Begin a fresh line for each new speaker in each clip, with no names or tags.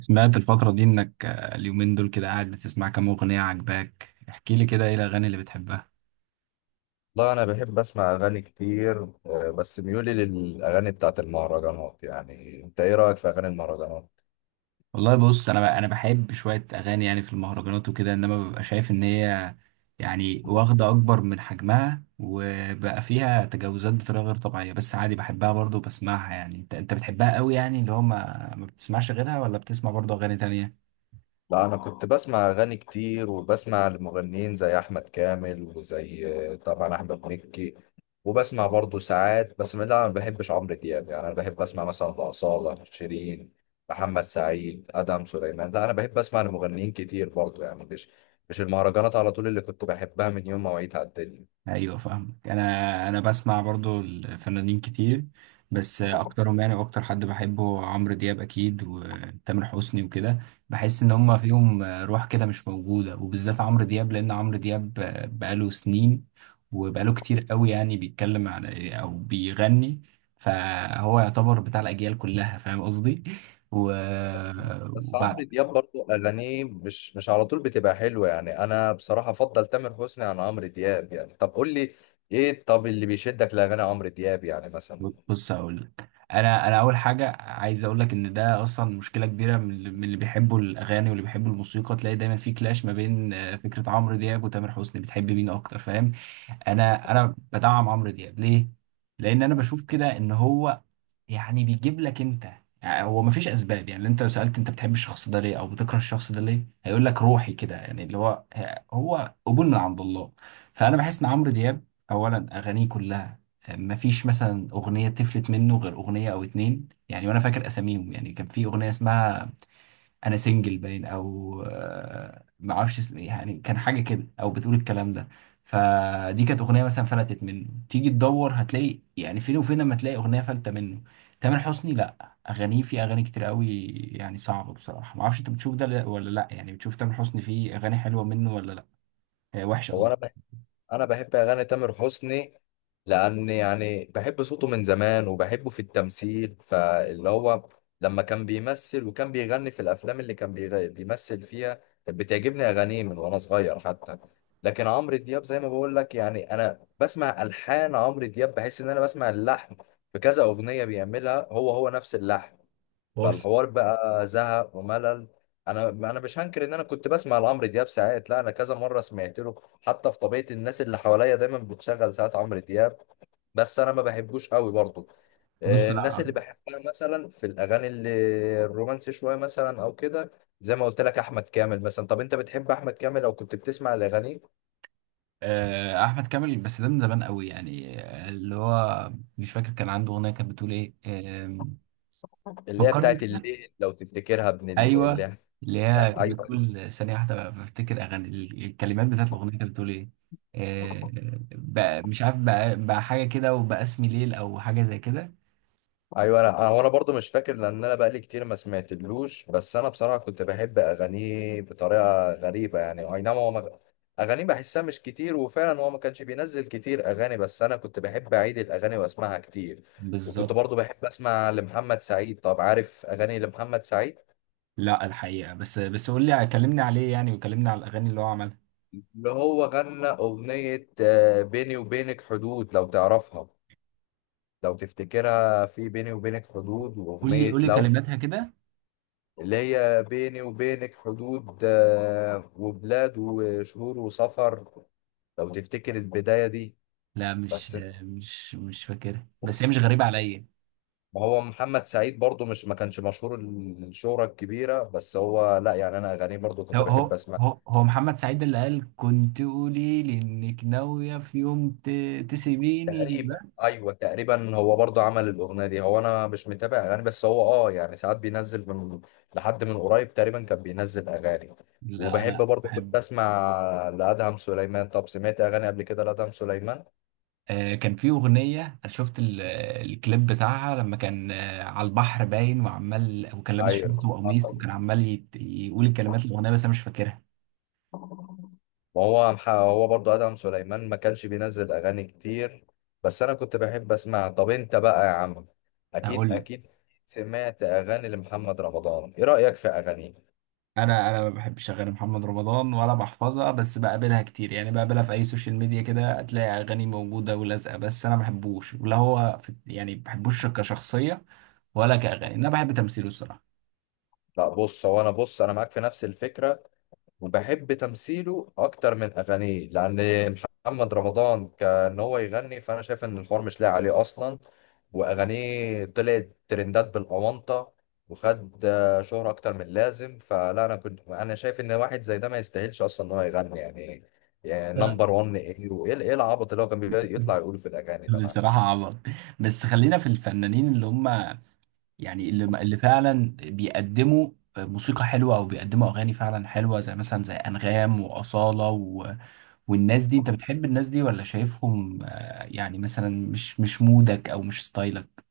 سمعت الفترة دي إنك اليومين دول كده قاعد بتسمع كام أغنية عجباك، احكي لي كده إيه الأغاني اللي بتحبها؟
والله أنا بحب أسمع أغاني كتير، بس ميولي للأغاني بتاعت المهرجانات، يعني أنت إيه رأيك في أغاني المهرجانات؟
والله بص، أنا بحب شوية أغاني يعني في المهرجانات وكده، إنما ببقى شايف إن هي يعني واخدة أكبر من حجمها وبقى فيها تجاوزات بطريقة غير طبيعية. بس عادي بحبها برضه بسمعها. يعني أنت بتحبها قوي يعني اللي هو ما بتسمعش غيرها ولا بتسمع برضه أغاني تانية؟
لا أنا كنت بسمع أغاني كتير وبسمع لمغنيين زي أحمد كامل وزي طبعا أحمد مكي. وبسمع برضه ساعات، بس لا أنا ما بحبش عمرو دياب. يعني أنا بحب أسمع مثلا لأصالة، شيرين، محمد سعيد، أدم سليمان. لا أنا بحب أسمع لمغنيين كتير برضه، يعني مش المهرجانات على طول اللي كنت بحبها من يوم ما وعيت على الدنيا.
ايوه فاهمك. انا بسمع برضو الفنانين كتير، بس اكترهم يعني. واكتر حد بحبه عمرو دياب اكيد، وتامر حسني وكده. بحس ان هما فيهم روح كده مش موجوده، وبالذات عمرو دياب، لان عمرو دياب بقاله سنين وبقاله كتير قوي. يعني بيتكلم على او بيغني، فهو يعتبر بتاع الاجيال كلها. فاهم قصدي؟ و
بس بس
وبع-
عمرو دياب برضه اغانيه مش على طول بتبقى حلوه، يعني انا بصراحه افضل تامر حسني عن عمرو دياب. يعني طب قول لي ايه، طب اللي بيشدك لاغاني عمرو دياب يعني مثلا؟
بص هقول لك. انا اول حاجه عايز اقول لك ان ده اصلا مشكله كبيره. من اللي بيحبوا الاغاني واللي بيحبوا الموسيقى تلاقي دايما في كلاش ما بين فكره عمرو دياب وتامر حسني، بتحب مين اكتر؟ فاهم؟ انا بدعم عمرو دياب ليه؟ لان انا بشوف كده ان هو يعني بيجيب لك انت. يعني هو مفيش اسباب. يعني انت لو سالت انت بتحب الشخص ده ليه او بتكره الشخص ده ليه، هيقول لك روحي كده. يعني اللي هو هو قبول من عند الله. فانا بحس ان عمرو دياب اولا اغانيه كلها مفيش مثلا اغنيه تفلت منه غير اغنيه او اتنين يعني. وانا فاكر اساميهم يعني. كان في اغنيه اسمها انا سنجل باين، او ما اعرفش اسم إيه، يعني كان حاجه كده او بتقول الكلام ده. فدي كانت اغنيه مثلا فلتت منه، تيجي تدور هتلاقي يعني فين وفين لما تلاقي اغنيه فلتة منه. تامر حسني لا اغانيه في اغاني كتير قوي، يعني صعبه بصراحه. ما اعرفش انت بتشوف ده ولا لا؟ يعني بتشوف تامر حسني فيه اغاني حلوه منه ولا لا؟ وحشه
هو
قصدي.
انا بحب اغاني تامر حسني، لان يعني بحب صوته من زمان وبحبه في التمثيل، فاللي هو لما كان بيمثل وكان بيغني في الافلام اللي كان بيمثل فيها كانت بتعجبني اغانيه من وانا صغير حتى. لكن عمرو دياب زي ما بقول لك، يعني انا بسمع الحان عمرو دياب بحس ان انا بسمع اللحن في كذا اغنيه بيعملها، هو نفس اللحن،
بص
فالحوار بقى زهق وملل. انا مش هنكر ان انا كنت بسمع لعمرو دياب ساعات، لا انا كذا مره سمعت له، حتى في طبيعه الناس اللي حواليا دايما بتشغل ساعات عمرو دياب، بس انا ما بحبوش قوي برضه.
بص، لا
الناس
أقول
اللي
لك.
بحبها مثلا في الاغاني اللي الرومانسي شويه مثلا او كده، زي ما قلت لك احمد كامل مثلا. طب انت بتحب احمد كامل لو كنت بتسمع الاغاني؟
احمد كامل، بس ده من زمان قوي يعني. اللي هو مش فاكر، كان عنده اغنيه كانت بتقول ايه.
اللي هي
فكرني
بتاعت
كده.
الليل، لو تفتكرها، ابن ال- اللي
ايوه،
هي-
اللي هي كانت
ايوه.
بتقول ثانيه واحده بفتكر اغاني الكلمات بتاعت الاغنيه كانت بتقول ايه. آه، بقى مش عارف، بقى بقى حاجه كده، وبقى اسمي ليل او حاجه زي كده.
ايوه انا وانا برضو مش فاكر، لان انا بقالي كتير ما سمعتلوش، بس انا بصراحه كنت بحب اغانيه بطريقه غريبه، يعني اي نعم. هو ما... اغانيه بحسها مش كتير، وفعلا هو ما كانش بينزل كتير اغاني، بس انا كنت بحب اعيد الاغاني واسمعها كتير. وكنت
بالظبط.
برضو بحب اسمع لمحمد سعيد. طب عارف اغاني لمحمد سعيد؟
لا الحقيقه بس، بس قول لي، كلمني عليه يعني، وكلمني على الاغاني اللي هو عملها.
اللي هو غنى اغنيه بيني وبينك حدود، لو تعرفها، لو تفتكرها، في بيني وبينك حدود
قول لي
واغنيه
قول لي
لو،
كلماتها كده.
اللي هي بيني وبينك حدود وبلاد وشهور وسفر، لو تفتكر البداية دي.
لا مش
بس انت،
مش مش فاكرها، بس هي مش
بص،
غريبه عليا.
ما هو محمد سعيد برضو مش، ما كانش مشهور الشهرة الكبيرة، بس هو لا يعني انا اغانيه برضو
هو
كنت بحب
هو
اسمع.
هو هو محمد سعيد اللي قال كنت قولي لي انك ناويه في يوم تسيبيني
تقريبا
ده.
ايوه، تقريبا هو برضو عمل الاغنية دي. هو انا مش متابع اغاني، بس هو اه يعني ساعات بينزل من، لحد من قريب تقريبا كان بينزل اغاني.
لا
وبحب
انا
برضو كنت
بحب.
اسمع لادهم سليمان. طب سمعت اغاني قبل كده لادهم سليمان؟
كان في أغنية أنا شفت الكليب بتاعها، لما كان على البحر باين وعمال، وكان لابس شورت
ايوه
وقميص،
حصل.
وكان عمال يقول الكلمات الأغنية، بس أنا مش فاكرها.
ما هو هو برضو ادهم سليمان ما كانش بينزل اغاني كتير، بس انا كنت بحب اسمعها. طب انت بقى يا عم، اكيد
هقول لك.
اكيد، سمعت اغاني لمحمد رمضان؟ ايه رايك في اغانيه؟
أنا ما بحبش أغاني محمد رمضان ولا بحفظها، بس بقابلها كتير يعني. بقابلها في أي سوشيال ميديا كده، هتلاقي أغاني موجودة ولازقة، بس أنا ما بحبوش. ولا هو في يعني، ما بحبوش كشخصية ولا كأغاني. أنا بحب تمثيله الصراحة.
لا بص، هو انا، بص انا معاك في نفس الفكره، وبحب تمثيله اكتر من اغانيه، لان محمد رمضان كان هو يغني، فانا شايف ان الحوار مش لاقي عليه اصلا، واغانيه طلعت ترندات بالاونطه، وخد شهرة اكتر من اللازم. فلا انا كنت، انا شايف ان واحد زي ده ما يستاهلش اصلا ان هو يغني يعني. نمبر 1 ايه، وايه إيه العبط اللي هو كان بيطلع يقوله في الاغاني ده،
بصراحة
معلش.
عبط. بس خلينا في الفنانين اللي هم يعني اللي فعلا بيقدموا موسيقى حلوة أو بيقدموا أغاني فعلا حلوة، زي مثلا زي أنغام وأصالة و... والناس دي. أنت بتحب الناس دي ولا شايفهم يعني مثلا مش مودك أو مش ستايلك؟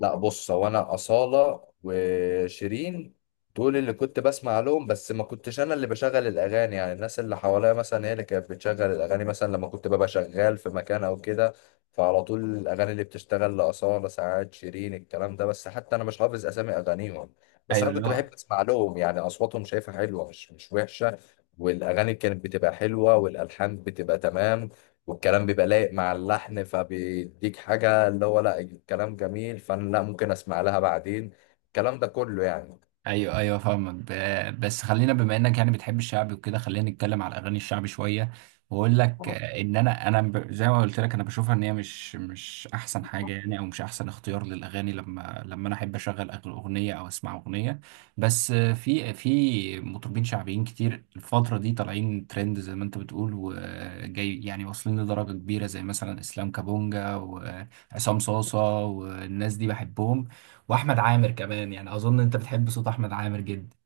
لا بص، هو انا اصاله وشيرين، دول اللي كنت بسمع لهم، بس ما كنتش انا اللي بشغل الاغاني، يعني الناس اللي حواليا مثلا هي اللي كانت بتشغل الاغاني، مثلا لما كنت ببقى شغال في مكان او كده، فعلى طول الاغاني اللي بتشتغل لاصاله ساعات شيرين الكلام ده، بس حتى انا مش حافظ اسامي اغانيهم، بس
أيوه
انا كنت
لا.
بحب اسمع لهم، يعني اصواتهم شايفها حلوه، مش وحشه، والاغاني كانت بتبقى حلوه والالحان بتبقى تمام، والكلام بيبقى لايق مع اللحن، فبيديك حاجة اللي هو لا الكلام جميل، فأنا لا ممكن أسمع لها بعدين الكلام ده كله يعني.
ايوه ايوه فاهمك. بس خلينا، بما انك يعني بتحب الشعبي وكده، خلينا نتكلم على الاغاني الشعبي شويه. واقول لك ان انا زي ما قلت لك انا بشوفها ان هي مش احسن حاجه يعني، او مش احسن اختيار للاغاني لما انا احب اشغل اغنيه او اسمع اغنيه. بس في مطربين شعبيين كتير الفتره دي طالعين ترند زي ما انت بتقول وجاي يعني، واصلين لدرجه كبيره، زي مثلا اسلام كابونجا وعصام صاصه والناس دي، بحبهم. واحمد عامر كمان يعني. اظن انت بتحب صوت احمد عامر جدا.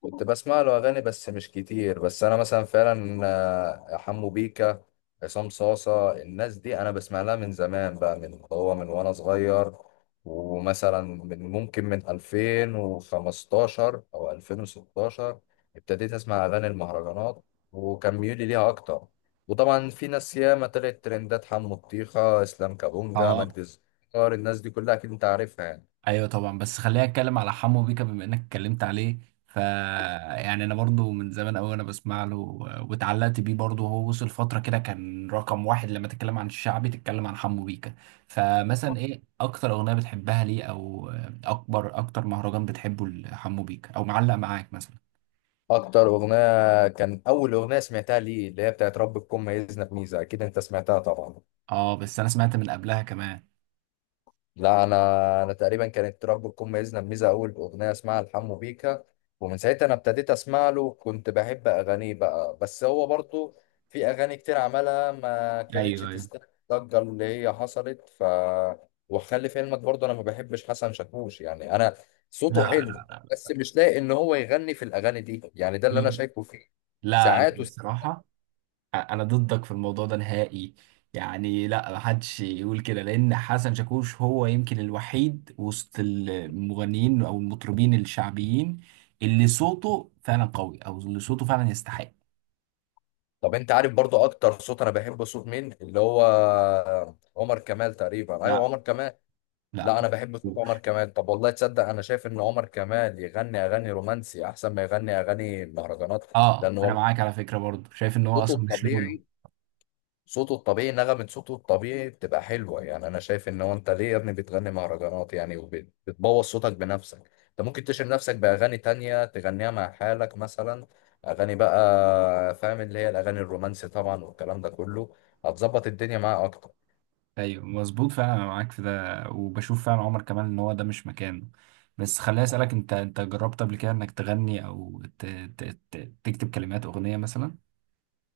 كنت بسمع له أغاني بس مش كتير، بس أنا مثلا فعلا حمو بيكا، عصام صاصة، الناس دي أنا بسمع لها من زمان بقى، من هو، من وأنا صغير، ومثلا من ممكن من 2015 أو 2016 ابتديت أسمع أغاني المهرجانات، وكان ميولي ليها أكتر، وطبعا في ناس ياما طلعت ترندات، حمو الطيخة، إسلام كابونجا،
اه.
مجدي الزكار، الناس دي كلها أكيد أنت عارفها يعني.
ايوه طبعا. بس خليني اتكلم على حمو بيكا بما انك اتكلمت عليه. ف يعني انا برضو من زمان قوي انا بسمع له، واتعلقت بيه برضو. هو وصل فتره كده كان رقم واحد، لما تتكلم عن الشعبي تتكلم عن حمو بيكا. فمثلا ايه اكتر اغنيه بتحبها ليه، او اكبر اكتر مهرجان بتحبه لحمو بيكا او معلق معاك مثلا؟
أكتر أغنية كان أول أغنية سمعتها ليه اللي هي بتاعت رب تكون ميزنا بميزة، أكيد أنت سمعتها طبعا.
اه بس انا سمعت من قبلها كمان.
لا انا، انا تقريبا كانت رب تكون ميزنا بميزه اول باغنيه اسمها الحمو بيكا، ومن ساعتها انا ابتديت اسمع له، كنت بحب اغانيه بقى، بس هو برضو في اغاني كتير عملها ما كانتش
ايوه ايوه.
تستاهل الضجه اللي هي حصلت. ف وخلي في علمك برضو انا ما بحبش حسن شاكوش، يعني انا صوته
لا
حلو، بس مش لاقي ان هو يغني في الاغاني دي، يعني ده اللي انا شايفه فيه
لا لا
ساعات.
لا، بصراحه انا ضدك في الموضوع ده نهائي. يعني لا محدش يقول كده، لان حسن شاكوش هو يمكن الوحيد وسط المغنيين او المطربين الشعبيين اللي صوته فعلا قوي او اللي صوته فعلا يستحق.
طب انت عارف برضو اكتر صوت انا بحبه صوت مين؟ اللي هو عمر كمال، تقريبا ايوه
لا
عمر كمال.
لا
لا انا بحب صوت عمر
شاكوش.
كمال. طب والله تصدق انا شايف ان عمر كمال يغني اغاني رومانسي احسن ما يغني اغاني مهرجانات.
اه
لان
انا معاك
والله
على فكرة برضه، شايف ان هو
صوته
اصلا مش
الطبيعي،
لونه.
صوته الطبيعي، نغمة صوته الطبيعي بتبقى حلوة، يعني انا شايف ان هو، انت ليه يا ابني بتغني مهرجانات يعني، وبتبوظ صوتك بنفسك؟ انت ممكن تشيل نفسك باغاني تانية تغنيها مع حالك مثلا، اغاني بقى فاهم، اللي هي الاغاني الرومانسي طبعا والكلام ده كله، هتظبط الدنيا معاه اكتر.
ايوه مظبوط فعلا، انا معاك في ده. وبشوف فعلا عمر كمال ان هو ده مش مكانه. بس خليني اسالك، انت جربت قبل كده انك تغني او ت... ت... تكتب كلمات اغنية مثلا؟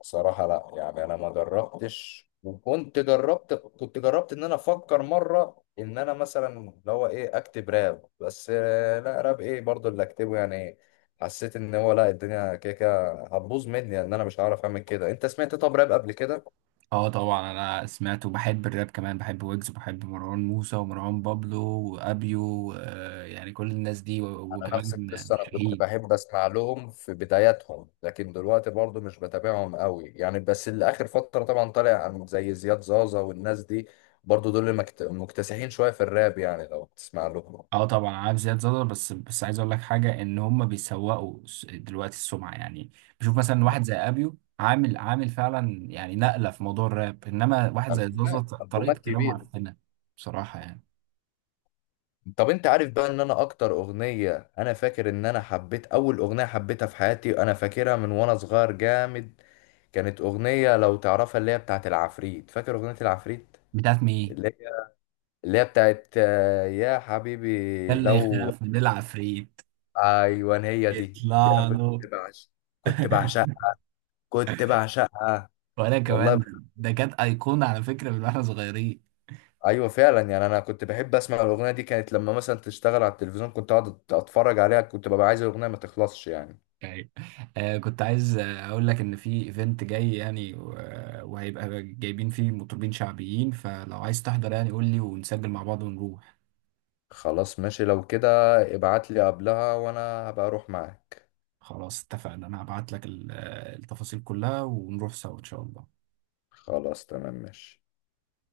صراحة لا يعني انا ما جربتش، وكنت جربت، كنت جربت ان انا افكر مرة ان انا مثلا اللي هو ايه، اكتب راب، بس لا راب ايه برضو اللي اكتبه يعني، حسيت ان هو لا الدنيا كده كده هتبوظ مني يعني، ان انا مش هعرف اعمل كده. انت سمعت طب راب قبل كده؟
اه طبعا انا سمعت وبحب الراب كمان. بحب ويجز وبحب مروان موسى ومروان بابلو وابيو آه يعني كل الناس دي
انا نفس
وكمان
القصة، انا كنت
شاهين.
بحب اسمع لهم في بداياتهم، لكن دلوقتي برضو مش بتابعهم قوي يعني، بس اللي اخر فترة طبعا طالع زي زياد زازا والناس دي، برضو دول اللي مكتسحين شوية في الراب يعني لو تسمع لهم.
اه طبعا عارف زياد زازا. بس بس عايز اقول لك حاجه، ان هم بيسوقوا دلوقتي السمعه يعني. بشوف مثلا واحد زي ابيو عامل عامل فعلا يعني نقله في موضوع الراب، انما واحد زي زازا
ألبومات
طريقه
ألبومات
كلامه
كبيرة.
عفنه بصراحه يعني.
طب أنت عارف بقى إن أنا أكتر أغنية، أنا فاكر إن أنا حبيت أول أغنية حبيتها في حياتي، أنا فاكرها من وأنا صغير جامد، كانت أغنية، لو تعرفها، اللي هي بتاعت العفريت. فاكر أغنية العفريت؟
بتاعت مين؟
اللي هي اللي هي بتاعت يا حبيبي
اللي
لو،
يخاف من العفريت
أيوان هي دي أنا
يطلع له.
كنت بعشق، كنت بعشقها، كنت بعشقها
وانا
والله.
كمان ده كانت ايقونه على فكره من واحنا صغيرين.
ايوه فعلا يعني انا كنت بحب اسمع الاغنيه دي، كانت لما مثلا تشتغل على التلفزيون كنت اقعد اتفرج عليها، كنت ببقى عايز الاغنيه ما تخلصش يعني.
يعني كنت عايز اقول لك ان في ايفنت جاي يعني وهيبقى جايبين فيه مطربين شعبيين، فلو عايز تحضر يعني قول لي ونسجل مع بعض ونروح.
خلاص ماشي لو كده ابعت لي قبلها وانا هبقى اروح معاك.
خلاص اتفقنا، انا هبعت لك التفاصيل كلها ونروح سوا ان شاء الله.
خلاص تمام ماشي.